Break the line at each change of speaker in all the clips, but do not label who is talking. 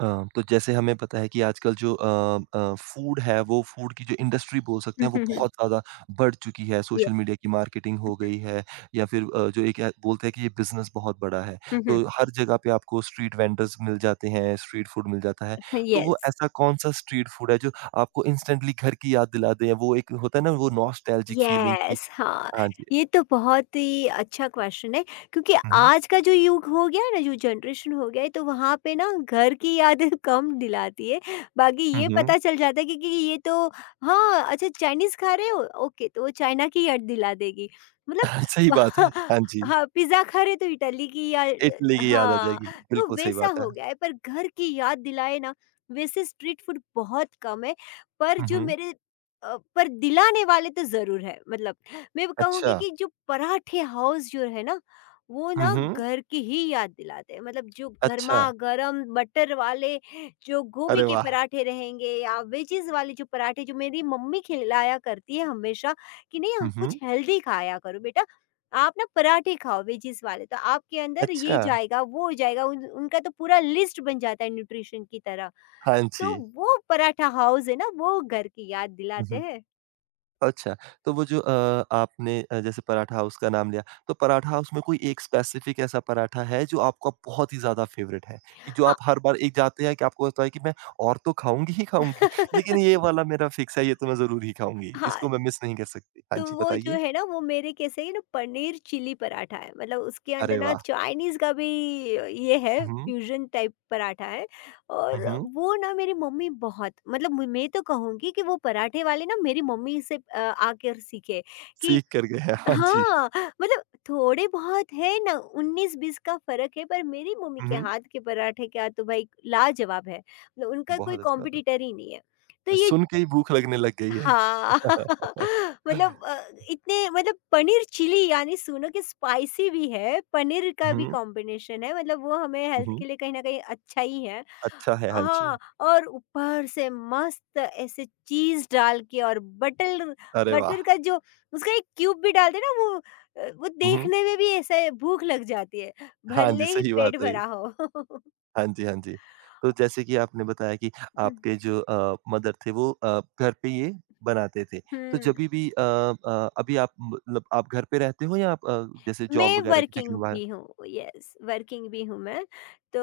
अ, तो जैसे हमें पता है कि आजकल जो फूड है वो फूड की जो इंडस्ट्री बोल सकते
Mhm,
हैं वो
mhm.
बहुत ज़्यादा बढ़ चुकी है।
Yeah.
सोशल मीडिया की मार्केटिंग हो गई है या फिर जो एक है बोलते हैं कि ये बिज़नेस बहुत बड़ा है।
Mhm.
तो हर जगह पे आपको स्ट्रीट वेंडर्स मिल जाते हैं, स्ट्रीट फूड मिल जाता है। तो वो
Yes.
ऐसा कौन-सा स्ट्रीट फूड है जो आपको इंस्टेंटली घर की याद दिला दे? वो एक होता है ना वो नॉस्टैल्जिक फीलिंग की
यस, हाँ।
हाँ जी।
ये तो बहुत ही अच्छा क्वेश्चन है, क्योंकि
हुँ, हुँ।
आज का जो युग हो गया है ना, जो जनरेशन हो गया है तो वहाँ पे ना घर की यादें कम दिलाती है। बाकी
हुँ,
ये
हुँ।
पता चल जाता है कि ये तो हाँ, अच्छा चाइनीज़ खा रहे हो? ओके, तो वो चाइना की याद दिला देगी। मतलब
सही बात है।
वहाँ
हाँ जी।
हाँ, पिज़्ज़ा खा रहे हो तो इटली की, या
इटली की याद आ
हाँ,
जाएगी।
तो
बिल्कुल सही
वैसा
बात है।
हो गया है पर घर की याद दिलाए ना, वैसे स्ट्रीट फूड बहुत कम है। पर
हुँ,
जो
हुँ।
मेरे पर दिलाने वाले तो ज़रूर है, मतलब मैं कहूँगी
अच्छा।
कि जो पराठे हाउस जो है ना, वो
हुँ,
ना
हुँ।
घर की ही याद दिलाते हैं। मतलब जो
अच्छा,
गरमा-गरम बटर वाले जो गोभी
अरे
के
वाह!
पराठे रहेंगे या वेजिज़ वाले जो पराठे जो मेरी मम्मी खिलाया करती है हमेशा कि नहीं हाँ,
हुँ,
कुछ
हुँ।
हेल्दी खाया करो बेटा। आप ना पराठे खाओ वेजिज़ वाले तो आपके अंदर ये
अच्छा,
जाएगा, वो जाएगा, उन उनका तो पूरा लिस्ट बन जाता है न्यूट्रिशन की तरह।
हाँ
तो
जी।
वो पराठा हाउस है ना, वो घर की याद
हुँ,
दिलाते
हुँ।
हैं।
अच्छा, तो वो जो आपने जैसे पराठा हाउस का नाम लिया, तो पराठा हाउस में कोई एक स्पेसिफ़िक ऐसा पराठा है जो आपका बहुत ही ज़्यादा फ़ेवरेट है? कि जो
हाँ।
आप हर बार एक जाते हैं कि आपको होता है कि मैं और तो खाऊँगी ही खाऊँगी, लेकिन ये वाला मेरा फ़िक्स है, ये तो मैं ज़रूर ही खाऊँगी,
हाँ,
इसको मैं मिस नहीं कर सकती। हाँ
तो
जी,
वो जो
बताइए।
है ना, वो मेरे कैसे है ना पनीर चिली पराठा है, मतलब उसके अंदर
अरे
ना
वाह!
चाइनीज का भी ये है,
हुँ, हुँ।
फ्यूजन टाइप पराठा है।
हुँ,
और
हुँ।
वो ना मेरी मम्मी बहुत, मतलब मैं तो कहूँगी कि वो पराठे वाले ना मेरी मम्मी से आकर सीखे कि
सीख कर गए हैं, हाँ जी।
हाँ, मतलब थोड़े बहुत है ना, उन्नीस बीस का फर्क है, पर मेरी मम्मी
हुँ,
के
हुँ।
हाथ के पराठे क्या तो भाई लाजवाब है, मतलब उनका कोई
बहुत अच्छी बात है।
कॉम्पिटिटर ही नहीं है। तो ये
सुन के ही भूख लगने लग गई है।
हाँ। मतलब इतने, मतलब पनीर चिली यानी सुनो कि स्पाइसी भी है, पनीर का भी
हुँ।
कॉम्बिनेशन है, मतलब वो हमें
हुँ,
हेल्थ के
हुँ।
लिए कहीं न कहीं अच्छा ही है।
अच्छा है, हाँ जी।
हाँ, और ऊपर से मस्त ऐसे चीज़ डाल के और बटर,
अरे वाह!
बटर का जो उसका एक क्यूब भी डालते हैं ना, वो वो
हुँ, हुँ।
देखने में भी ऐसे भूख लग जाती है,
हाँ
भले
जी,
ही
सही
पेट
बात है ये।
भरा हो।
हाँ जी, हाँ जी। तो जैसे कि आपने बताया कि आपके जो मदर थे वो घर पे ये बनाते थे। तो
हुँ।
जभी भी अभी आप मतलब आप घर पे रहते हो या आप जैसे जॉब
मैं
वगैरह की
वर्किंग
तकरीबन बाहर
भी हूँ, यस, वर्किंग भी हूँ मैं। तो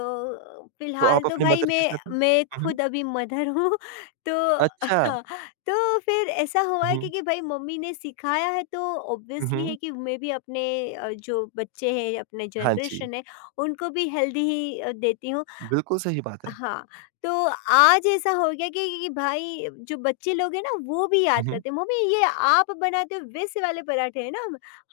तो
फ़िलहाल
आप
तो
अपने
भाई
मदर के
मैं
साथ हो?
मैं
हुँ, हुँ।
खुद अभी मदर हूँ। तो
अच्छा।
हाँ, तो फिर ऐसा हुआ है
हुँ,
क्योंकि भाई मम्मी ने सिखाया है तो
हुँ,
ऑब्वियसली है
हुँ।
कि मैं भी अपने जो बच्चे हैं, अपने
हाँ जी,
जनरेशन है, उनको भी हेल्दी ही देती हूँ।
बिल्कुल सही बात है।
हाँ, तो आज ऐसा हो गया कि भाई जो बच्चे लोग हैं ना, वो भी
हुँ,
याद
हुँ।
करते हैं, "मम्मी ये आप बनाते हो वैसे वाले पराठे हैं ना?"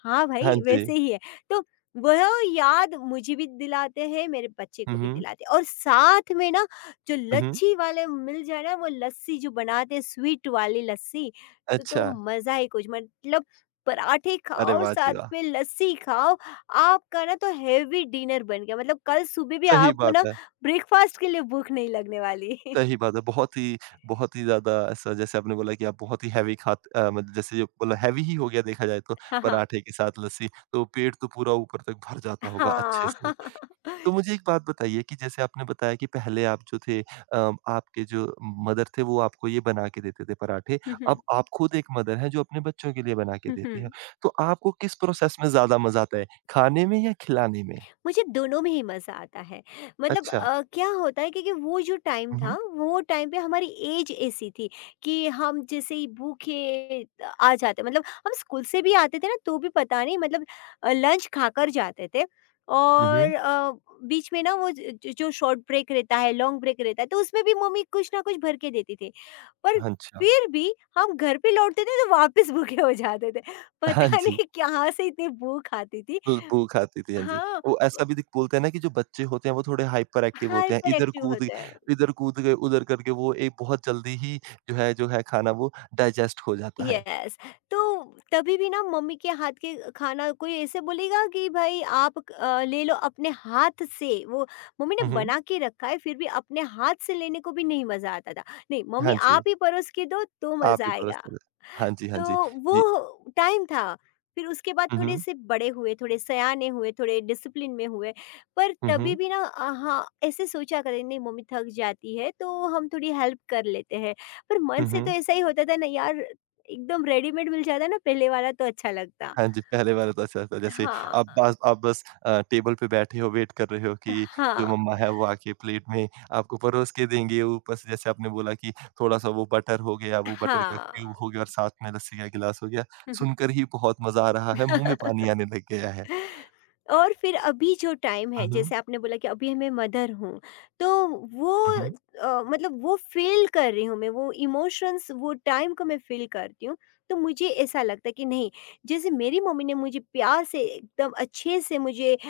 "हाँ
हाँ
भाई,
जी।
वैसे ही है।" तो वह याद मुझे भी दिलाते हैं, मेरे बच्चे
हुँ,
को भी
हुँ।
दिलाते हैं, और साथ में ना जो
हुँ, हुँ।
लच्छी वाले मिल जाए ना, वो लस्सी जो बनाते हैं, स्वीट वाली लस्सी, तो
अच्छा।
मज़ा ही कुछ, मतलब पराठे खाओ
अरे
और
वाह
साथ
जी वाह!
में लस्सी खाओ, आपका ना तो हेवी डिनर बन गया, मतलब कल सुबह भी
सही
आपको
बात
ना
है।
ब्रेकफास्ट के लिए भूख नहीं लगने वाली।
सही बात है। बहुत ही ज़्यादा ऐसा जैसे आपने बोला कि आप बहुत ही हैवी मतलब जैसे जो बोला हैवी ही हो गया देखा जाए तो,
हाँ, हाँ।
पराठे के साथ लस्सी, तो पेट तो पूरा ऊपर तक भर जाता होगा अच्छे
हाँ।
से। तो मुझे एक बात बताइए कि जैसे आपने बताया कि पहले आप जो थे आपके जो मदर थे वो आपको ये बना के देते थे पराठे,
हुँ,
अब
हुँ।
आप खुद एक मदर हैं जो अपने बच्चों के लिए बना के
हुँ,
देते हैं।
हुँ।
तो आपको किस प्रोसेस में ज़्यादा मज़ा आता है, खाने में या खिलाने में?
मुझे दोनों में ही मज़ा आता है। मतलब
अच्छा।
क्या होता है, क्योंकि वो जो टाइम
हुँ,
था,
हुँ।
वो टाइम पे हमारी एज ऐसी थी कि हम जैसे ही भूखे आ जाते, मतलब हम स्कूल से भी आते थे ना तो भी पता नहीं, मतलब लंच खाकर जाते थे,
हुँ, हुँ।
और बीच में ना वो ज ज- जो शॉर्ट ब्रेक रहता है, लॉन्ग ब्रेक रहता है, तो उसमें भी मम्मी कुछ ना कुछ भर के देती थी। पर
अच्छा।
फिर भी हम घर पे लौटते थे तो वापस भूखे हो जाते थे।
हाँ
पता
जी।
नहीं कहाँ से इतनी भूख आती थी।
खुशबू खाती थी, हाँ जी।
हाँ।
वो ऐसा भी दिख बोलते हैं ना कि जो बच्चे होते हैं वो थोड़े हाइपर एक्टिव होते हैं,
हाइपर एक्टिव होते हैं।
इधर कूद गए, उधर करके वो एक बहुत जल्दी ही जो है खाना वो डाइजेस्ट हो जाता है।
यस, तो तभी भी ना मम्मी के हाथ के खाना कोई ऐसे बोलेगा कि भाई आप ले लो अपने हाथ से, वो मम्मी ने
हुँ, हुँ।
बना के रखा है, फिर भी अपने हाथ से लेने को भी नहीं मजा आता था, नहीं मम्मी
हाँ जी,
आप ही परोस के दो तो
आप
मजा
ही
आएगा।
परोसते थे। हाँ जी, हाँ जी।
तो
जी।
वो टाइम था। फिर उसके बाद
हुँ, हुँ।
थोड़े-से बड़े हुए, थोड़े सयाने हुए, थोड़े डिसिप्लिन में हुए, पर
हुँ,
तभी
हुँ।
भी ना हाँ, ऐसे सोचा करें नहीं, मम्मी थक जाती है तो हम थोड़ी हेल्प कर लेते हैं। पर मन
हुँ,
से तो
हुँ।
ऐसा ही होता था ना यार, एकदम रेडीमेड मिल जाता ना पहले वाला तो अच्छा लगता।
हाँ जी, पहले वाला तो अच्छा था। जैसे
हाँ,
आप बस टेबल पे बैठे हो, वेट कर रहे हो कि
हाँ,
जो मम्मा है वो आके प्लेट में आपको परोस के देंगी। ऊपर से जैसे आपने बोला कि थोड़ा-सा वो बटर हो गया, वो बटर का
हाँ।
क्यूब हो गया और साथ में लस्सी का गिलास हो गया। सुनकर ही बहुत मज़ा आ रहा है, मुँह में पानी आने लग गया है।
और फिर अभी जो टाइम
हुँ,
है,
हुँ।
जैसे आपने बोला कि अभी मैं मदर हूँ, तो वो
हुँ, हुँ।
मतलब वो फील कर रही हूँ मैं, वो इमोशंस, वो टाइम को मैं फील करती हूँ, तो मुझे ऐसा लगता है कि नहीं, जैसे मेरी मम्मी ने मुझे प्यार से एकदम अच्छे से मुझे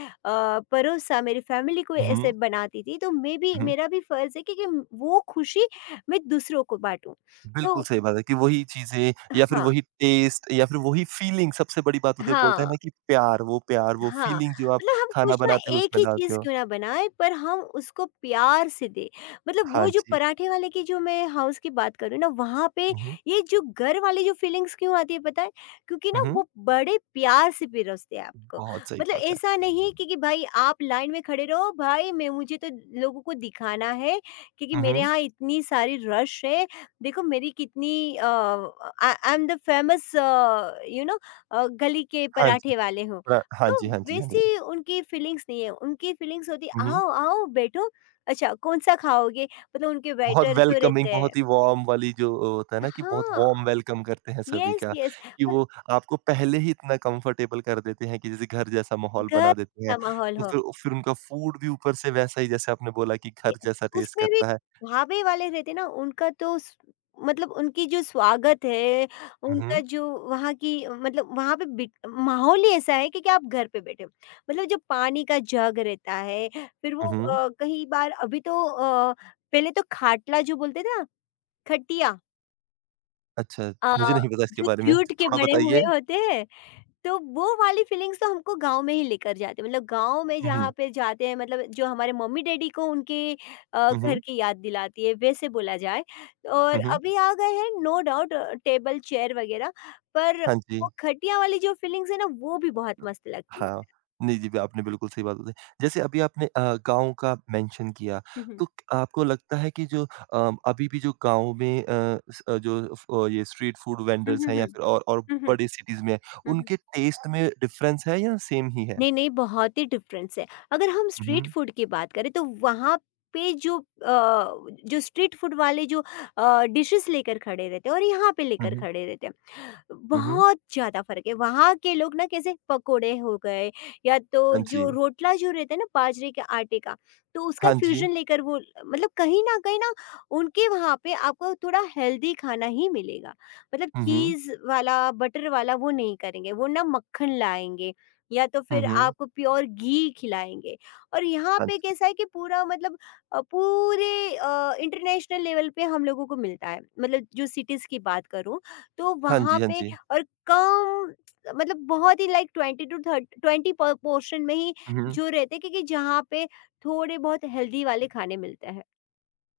परोसा, मेरी फैमिली को
हुँ,
ऐसे
हुँ।
बनाती थी, तो मैं भी,
हुँ,
मेरा भी फर्ज है कि वो खुशी मैं दूसरों को बांटूँ।
बिल्कुल
तो
सही बात है कि वही चीज़ें या फिर
हाँ,
वही टेस्ट या फिर वही फीलिंग सबसे बड़ी बात होती है, बोलते हैं
हाँ,
ना कि प्यार, वो
हाँ,
फीलिंग जो आप
मतलब हम
खाना
कुछ ना,
बनाते हो
एक
उसमें
ही
डालते
चीज़
हो।
क्यों ना बनाएँ, पर हम उसको प्यार से दें। मतलब
हाँ
वो जो
जी।
पराठे वाले की जो मैं हाउस की बात करूँ ना, वहाँ पे
हुँ, हुँ।
ये जो घर वाली जो फीलिंग्स क्यों आती है, पता है? क्योंकि
हुँ,
ना
हुँ।
वो बड़े प्यार से पिरोसते हैं आपको।
बहुत सही
मतलब
बात है।
ऐसा नहीं कि भाई आप लाइन में खड़े रहो, भाई मैं मुझे तो लोगों को दिखाना है क्योंकि
हुँ,
मेरे
हुँ।
यहाँ इतनी सारी रश है, देखो मेरी कितनी I I am the famous, गली के
हाँ जी।
पराठे वाले हूँ।
हाँ
तो
जी, हाँ जी, हाँ जी।
वैसी उनकी फीलिंग्स नहीं है, उनकी फीलिंग्स होती
हुँ,
है,
हुँ।
आओ, आओ बैठो, अच्छा कौन-सा खाओगे? मतलब उनके
बहुत
वेटर जो
वेलकमिंग,
रहते हैं,
बहुत ही वार्म वाली जो होता है ना कि बहुत
हाँ,
वार्म वेलकम करते हैं सभी
यस,
का,
यस।
कि
और
वो आपको पहले ही इतना कंफर्टेबल कर देते हैं कि जैसे घर जैसा माहौल
घर
बना देते हैं।
का माहौल
तो
हो,
फिर उनका फूड भी ऊपर से वैसा ही जैसे आपने बोला कि घर
यस।
जैसा टेस्ट
उसमें भी
करता है।
ढाबे वाले रहते हैं ना, उनका तो स मतलब उनकी जो स्वागत है,
हुँ,
उनका
हुँ।
जो वहाँ की, मतलब वहाँ पे बिट माहौल ही ऐसा है कि आप घर पे बैठे हो। मतलब जो पानी का जग रहता है, फिर वो
हुँ, हुँ।
कई बार अभी तो पहले तो खाटला जो बोलते थे, खटिया,
अच्छा,
अ,
मुझे नहीं पता इसके
जो
बारे में,
जूट के
थोड़ा
बने हुए
बताइए?
होते हैं, तो वो वाली फीलिंग्स तो हमको गाँव में ही लेकर जाते हैं। मतलब गाँव में
हुँ,
जहाँ
हुँ।
पे जाते हैं, मतलब जो हमारे मम्मी-डैडी को उनके
हुँ,
घर
हुँ।
की याद दिलाती है, वैसे बोला जाए। और
हुँ, हुँ।
अभी आ गए हैं नो डाउट टेबल, चेयर वगैरह, पर
हाँ जी।
वो खटिया वाली जो फीलिंग्स है ना, वो भी बहुत मस्त लगती है।
हाँ, नहीं जी, आपने बिल्कुल सही बात बताई। जैसे अभी आपने गाँव का मेंशन किया,
हुँ, हुँ।
तो क आपको लगता है कि जो अभी भी जो गाँव में अ, स अ, जो फ- अ, ये स्ट्रीट फूड
हुँ,
वेंडर्स
हुँ,
हैं या
हुँ।
फिर और
हुँ, हुँ।
बड़े सिटीज़ में हैं,
हुँ, हुँ।
उनके टेस्ट में डिफरेंस है या सेम ही है?
नहीं, नहीं, बहुत ही डिफरेंस है। अगर हम
हुँ,
स्ट्रीट
हुँ।
फूड की बात करें तो वहाँ पे जो जो स्ट्रीट फूड वाले जो डिशेज़ लेकर खड़े रहते हैं, और यहाँ पे
हुँ,
लेकर
हुँ।
खड़े रहते हैं।
हुँ, हुँ।
बहुत ज़्यादा फ़र्क है। वहाँ के लोग ना कैसे पकोड़े हो गए, या तो
हाँ जी।
जो रोटला जो रहता है ना बाजरे के आटे का, तो उसका
हाँ जी।
फ्यूज़न लेकर वो, मतलब कहीं न कहीं ना उनके वहाँ पे आपको थोड़ा हेल्दी खाना ही मिलेगा। मतलब
हुँ, हुँ।
चीज़ वाला, बटर वाला वो नहीं करेंगे, वो ना मक्खन लाएँगे, या तो
हुँ,
फिर
हुँ।
आपको प्योर घी खिलाएँगे। और यहाँ
हाँ
पे
जी।
कैसा है कि पूरा, मतलब पूरे इंटरनेशनल लेवल पे हम लोगों को मिलता है। मतलब जो सिटीज़ की बात करूँ तो
हाँ
वहाँ
जी, हाँ
पे,
जी।
और कम, मतलब बहुत ही लाइक 20 टू 30, 20 पर पोर्शन में ही
हुँ, हुँ।
जो रहते हैं, क्योंकि जहाँ पे थोड़े बहुत हेल्दी वाले खाने मिलते हैं।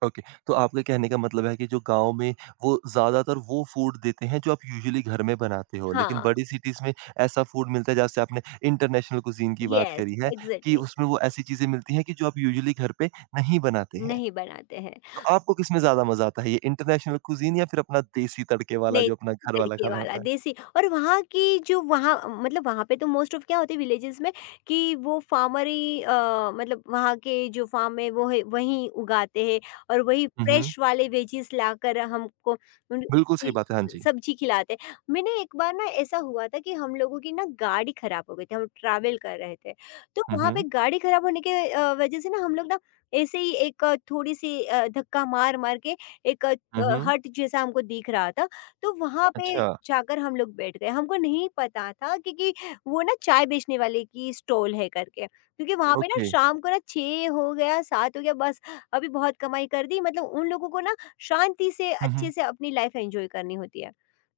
ओके, तो आपके कहने का मतलब है कि जो गाँव में वो ज़्यादातर वो फूड देते हैं जो आप यूजुअली घर में बनाते हो, लेकिन
हाँ,
बड़ी सिटीज़ में ऐसा फूड मिलता है जैसे आपने इंटरनेशनल कुज़ीन की बात
यस,
करी है कि
एग्ज़ैक्टली।
उसमें वो ऐसी चीज़ें मिलती हैं कि जो आप यूजुअली घर पे नहीं बनाते हैं।
नहीं बनाते हैं।
तो आपको किसमें ज़्यादा मज़ा आता है, ये इंटरनेशनल कुज़ीन या फिर अपना देसी तड़के वाला
नहीं,
जो अपना घर वाला
तड़के
खाना
वाला
होता है?
देसी, और वहाँ की जो वहाँ, मतलब वहाँ पे तो मोस्ट ऑफ क्या होते हैं विलेजेस में कि वो फार्मर ही मतलब वहाँ के जो फार्म है वो है वहीं उगाते हैं, और वही
हुँ, हुँ।
फ्रेश वाले वेजीज लाकर हमको उन
बिल्कुल सही
उसकी
बात है, हाँ जी।
सब्जी खिलाते हैं। मैंने एक बार ना ऐसा हुआ था कि हम लोगों की ना गाड़ी खराब हो गई थी, हम ट्रैवल कर रहे थे। तो
हुँ,
वहाँ पे
हुँ।
गाड़ी खराब होने के वजह से ना हम लोग ना ऐसे ही एक थोड़ी-सी धक्का मार-मार के एक
हुँ, हुँ।
हट जैसा हमको दिख रहा था। तो वहाँ पे
अच्छा,
जाकर हम लोग बैठ गए। हमको नहीं पता था क्योंकि वो ना चाय बेचने वाले की स्टॉल है करके। क्योंकि वहाँ पे ना
ओके।
शाम को ना 6 हो गया, 7 हो गया, बस अभी बहुत कमाई कर दी, मतलब उन लोगों को ना शांति से
हुँ,
अच्छे
हुँ।
से अपनी लाइफ एन्जॉय करनी होती है।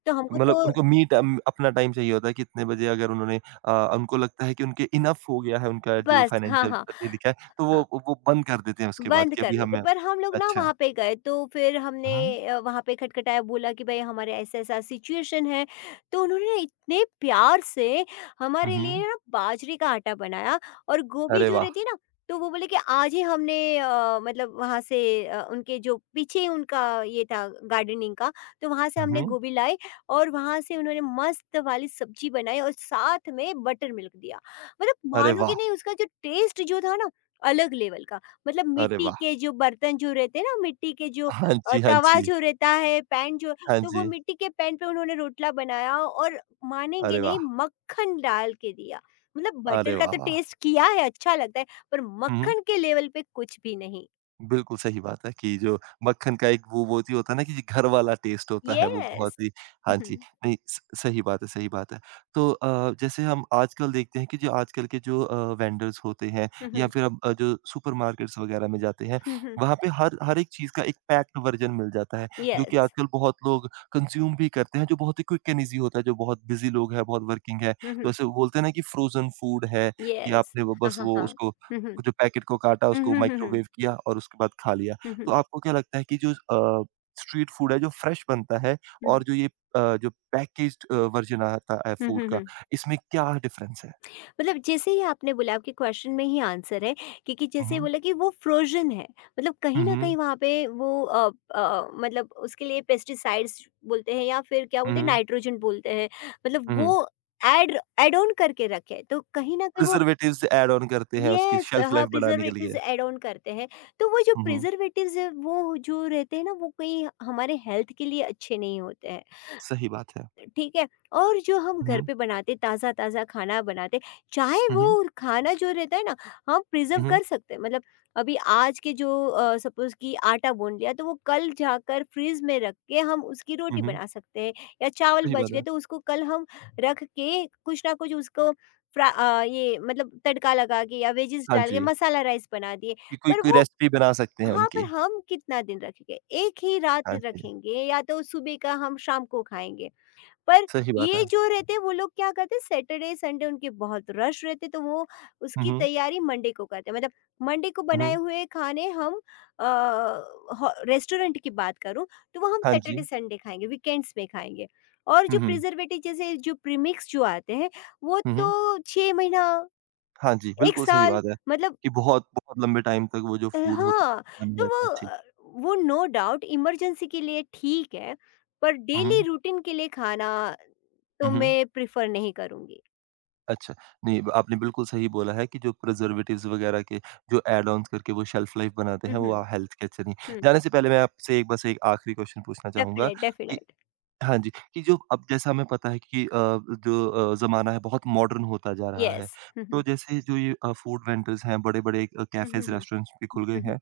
तो हमको
मतलब
तो
उनको मी टाइम अपना टाइम चाहिए होता है कि इतने बजे अगर उन्होंने उनको लगता है कि उनके इनफ हो गया है उनका जो
बस हाँ,
फाइनेंशियल
हाँ।
ये लिखा है, तो
हाँ।
वो बंद कर देते हैं उसके बाद
बंद
कि
कर
अभी
देते,
हमें
पर हम लोग ना
अच्छा।
वहाँ पे गए तो फिर हमने
हुँ,
वहाँ पे खटखटाया, बोला कि भाई हमारे ऐसा ऐसा सिचुएशन है, तो उन्होंने ना इतने प्यार से हमारे
हुँ,
लिए ना बाजरे का आटा बनाया, और गोभी
अरे
जो
वाह!
रहती है ना, तो वो बोले कि आज ही हमने मतलब वहाँ से उनके जो पीछे उनका ये था गार्डनिंग का, तो वहाँ से हमने
हुँ,
गोभी लाई, और वहाँ से उन्होंने मस्त वाली सब्जी बनाई, और साथ में बटर मिल्क दिया, मतलब
अरे
मानोगे
वाह!
नहीं उसका जो टेस्ट जो था ना, अलग लेवल का, मतलब
अरे
मिट्टी
वाह!
के जो बर्तन जो रहते हैं ना, मिट्टी के जो
हाँ जी, हाँ
तवा
जी।
जो रहता है, पैन जो,
हाँ
तो वो
जी।
मिट्टी के पैन पे उन्होंने रोटला बनाया और मानेंगे
अरे
नहीं
वाह!
मक्खन डाल के दिया। मतलब
अरे
बटर का
वाह,
तो
वाह!
टेस्ट किया है, अच्छा लगता है, पर
हुँ, हुँ।
मक्खन के लेवल पे कुछ भी नहीं।
बिल्कुल सही बात है कि जो मक्खन का एक वो जो होता है ना कि जी घर वाला टेस्ट होता है वो बहुत
येस।
ही
हुँ,
हाँ
हुँ।
जी, नहीं स सही बात है, सही बात है। तो जैसे हम आजकल देखते हैं कि जो आजकल के जो वेंडर्स होते हैं
हुँ,
या
हुँ।
फिर अब जो सुपरमार्केट्स वगैरह में जाते हैं,
हुँ, हुँ।
वहाँ पे हर हर एक चीज़ का एक पैक्ड वर्ज़न मिल जाता है, जो कि
येस।
आजकल बहुत लोग कंज़्यूम भी करते हैं, जो बहुत ही क्विक एंड ईज़ी होता है, जो बहुत बिज़ी लोग हैं, बहुत वर्किंग है।
हुँ,
तो
हुँ।
ऐसे बोलते हैं ना कि फ्रोज़न फूड है, कि
येस।
आपने वो
हाँ,
बस
हाँ,
वो
हाँ।
उसको
हुँ, हुँ।
जो पैकेट को काटा,
हुँ,
उसको
हुँ, हुँ, हुँ।
माइक्रोवेव किया और उसके बाद खा लिया।
हुँ,
तो
हुँ।
आपको क्या लगता है कि जो स्ट्रीट फूड है जो फ्रेश बनता है
हुँ,
और जो ये जो पैकेज्ड वर्ज़न आता है
हुँ,
फूड
हुँ,
का,
हुँ।
इसमें क्या डिफरेंस है?
मतलब जैसे ही आपने बोला, आपके क्वेश्चन में ही आंसर है, क्योंकि
हुँ,
जैसे
हुँ।
बोला कि वो फ्रोजन है। मतलब कहीं
हुँ,
ना कहीं
हुँ।
वहाँ पे वो मतलब उसके लिए पेस्टिसाइड्स बोलते हैं, या फिर क्या
हुँ,
बोलते हैं,
हुँ।
नाइट्रोजन बोलते हैं। मतलब
हुँ, हुँ।
वो एड एड ऑन करके रखे, तो कहीं ना कहीं वो।
प्रिज़र्वेटिव्स ऐड ऑन करते हैं उसकी
यस,
शेल्फ
हाँ,
लाइफ़ बढ़ाने के
प्रिजर्वेटिव्स
लिए।
एड ऑन करते हैं। तो वो जो
हुँ, हुँ।
प्रिजर्वेटिव्स है, वो जो रहते हैं ना, वो कहीं हमारे हेल्थ के लिए अच्छे नहीं होते हैं।
सही बात है।
ठीक है? और जो हम घर
हुँ,
पे बनाते, ताज़ा-ताज़ा खाना बनाते, चाहे
हुँ, हुँ,
वो खाना जो रहता है ना, हम प्रिज़र्व
हुँ,
कर सकते हैं। मतलब अभी आज के जो सपोज़ कि आटा गूँध लिया, तो वो कल जाकर फ्रिज में रख के हम उसकी
हुँ,
रोटी
हुँ।
बना सकते हैं। या चावल
सही
बच
बात
गए,
है।
तो उसको कल हम रख के कुछ ना कुछ उसको ये मतलब तड़का लगा के या वेजिस
हाँ
डाल के
जी,
मसाला राइस बना दिए।
कि कोई
पर
कोई
वो
रेसिपी बना सकते हैं
हाँ, पर
उनकी।
हम कितना दिन रखेंगे? एक ही रात
हाँ जी,
रखेंगे, या तो सुबह का हम शाम को खाएँगे। पर
सही बात
ये
है।
जो रहते हैं वो लोग क्या करते हैं, सैटरडे संडे उनके बहुत रश रहते, तो वो
हुँ,
उसकी
हुँ।
तैयारी मंडे को करते हैं। मतलब मंडे को
हुँ,
बनाए
हुँ।
हुए खाने हम अ, रेस्टोरेंट की बात करूं, तो वो हम
हाँ जी।
सैटरडे संडे खाएंगे, वीकेंड्स में खाएंगे। और
हुँ,
जो
हुँ।
प्रिजर्वेटिव, जैसे जो प्रीमिक्स जो आते हैं, वो
हुँ, हुँ।
तो छः महीना,
हाँ जी,
एक
बिल्कुल सही
साल।
बात है
मतलब
कि बहुत बहुत लंबे टाइम तक वो जो फूड होता
हाँ,
है बना
तो
रहता
वो
है, ठीक।
अ, वो नो डाउट इमरजेंसी के लिए ठीक है, पर
हुँ,
डेली
हुँ।
रूटीन के लिए खाना तो
हुँ, हुँ।
मैं प्रिफर नहीं करूंगी।
अच्छा, नहीं आपने बिल्कुल सही बोला है कि जो प्रिजर्वेटिव्स वगैरह के जो एड ऑन्स करके वो शेल्फ लाइफ़ बनाते हैं,
Mhm,
वो हेल्थ के अच्छे नहीं।
हुँ,
जाने से पहले मैं आपसे एक बस एक आखिरी क्वेश्चन पूछना चाहूँगा
डेफ़िनेट,
कि
डेफ़िनेट,
हाँ जी, कि जो अब जैसा हमें पता है कि जो ज़माना है बहुत मॉडर्न होता जा रहा है।
येस। हुँ, हुँ,
तो जैसे जो ये फूड वेंडर्स हैं, बड़े-बड़े
हुँ, हुँ,
कैफ़ेज़,
हुँ,
रेस्टोरेंट्स भी खुल गए
हुँ, हुँ,
हैं।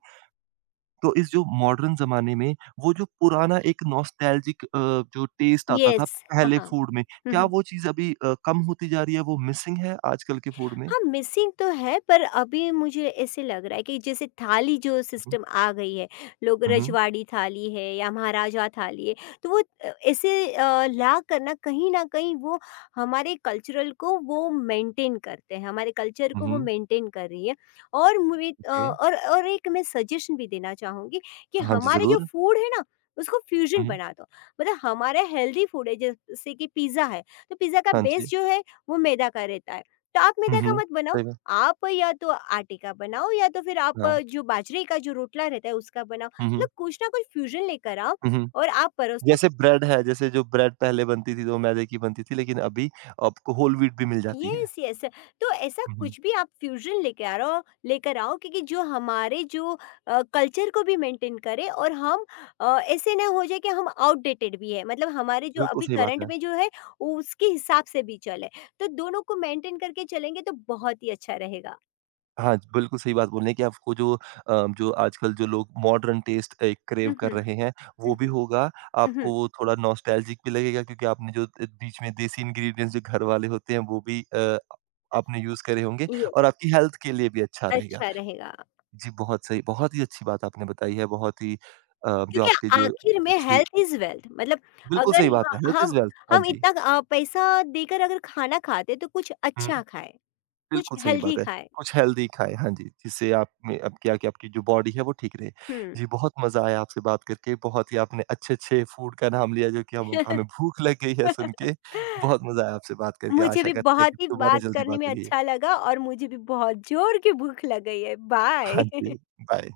तो इस जो मॉडर्न ज़माने में वो जो पुराना एक नॉस्टैल्जिक जो टेस्ट आता था
येस, हाँ,
पहले
हाँ।
फूड में, क्या
हुँ,
वो चीज़ अभी कम होती जा रही है, वो मिसिंग है आजकल के फूड में?
हाँ, मिसिंग तो है, पर अभी मुझे ऐसे लग रहा है कि जैसे थाली जो
हुँ,
सिस्टम आ गई है, लोग
हुँ,
रजवाड़ी थाली है या महाराजा थाली है, तो वो ऐसे ला कर ना, कहीं न कहीं वो हमारे कल्चरल को वो मेंटेन करते हैं, हमारे कल्चर को वो
हुँ,
मेंटेन कर रही है। और मुझे
ओके।
और एक मैं सजेशन भी देना चाहूँगी कि
हाँ जी,
हमारे जो
ज़रूर।
फूड है ना, उसको फ्यूज़न
हुँ,
बना दो। मतलब हमारा हेल्दी फूड है, जैसे कि पिज़्ज़ा है, तो पिज़्ज़ा का
हाँ
बेस
जी।
जो है, वो मैदा का रहता है। तो आप
हुँ,
मैदा का
हुँ,
मत बनाओ,
सही बात
आप या तो आटे का बनाओ, या तो फिर आप
हाँ।
जो बाजरे का जो रोटला रहता है उसका बनाओ।
हुँ, हुँ,
मतलब कुछ ना कुछ फ्यूज़न लेकर आओ
हुँ, हुँ।
और आप परोसो।
जैसे ब्रेड है, जैसे जो ब्रेड पहले बनती थी, तो मैदे की बनती थी, लेकिन अभी आपको होल व्हीट भी मिल जाती है।
Yes, yes. तो ऐसा
हुँ, हुँ,
कुछ भी आप फ्यूज़न लेके आ रहो, लेकर आओ, क्योंकि जो हमारे जो कल्चर को भी मेंटेन करे, और हम ऐसे ना हो जाए कि हम आउटडेटेड भी है। मतलब हमारे जो
बिल्कुल
अभी
सही बात
करंट
है।
में जो है, उसके हिसाब से भी चले। तो दोनों को मेंटेन करके चलेंगे तो बहुत ही अच्छा रहेगा।
हाँ, बिल्कुल सही बात बोल रहे हैं कि आपको जो जो आजकल जो लोग मॉडर्न टेस्ट एक क्रेव
हुँ,
कर
हुँ।
रहे हैं,
हुँ,
वो भी
हुँ।
होगा।
हुँ, हुँ।
आपको वो थोड़ा नॉस्टैल्जिक भी लगेगा क्योंकि आपने जो बीच में देसी इंग्रीडिएंट्स जो घर वाले होते हैं वो भी आपने यूज़ करे होंगे
ये
और आपकी हेल्थ के लिए भी अच्छा रहेगा।
अच्छा रहेगा,
जी, बहुत सही, बहुत ही अच्छी बात आपने बताई है, बहुत ही जो
क्योंकि
आपके जो
आखिर में
टिप्स थी
हेल्थ इज़ वेल्थ। मतलब
बिल्कुल
अगर
सही बात है,
ह
हेल्थ इज़ वेल्थ। हाँ
हम
जी।
इतना पैसा देकर अगर खाना खाते, तो कुछ
हुँ।
अच्छा खाएँ, कुछ
बिल्कुल सही
हेल्दी
बात है।
खाएँ।
कुछ हेल्दी खाएँ, हाँ जी, जिससे आप में अब क्या कि आपकी जो बॉडी है वो ठीक रहे।
हुँ।
जी, बहुत मज़ा आया आपसे बात करके, बहुत ही आपने अच्छे-अच्छे फूड का नाम लिया जो कि हम हमें भूख लग गई है सुन के। बहुत मज़ा आया आपसे बात करके,
मुझे
आशा
भी
करते हैं
बहुत
कि
ही
दोबारा
बात
जल्दी
करने
बात
में
होगी।
अच्छा लगा, और मुझे भी बहुत ज़ोर की भूख लग गई है।
हाँ जी,
बाय।
बाय।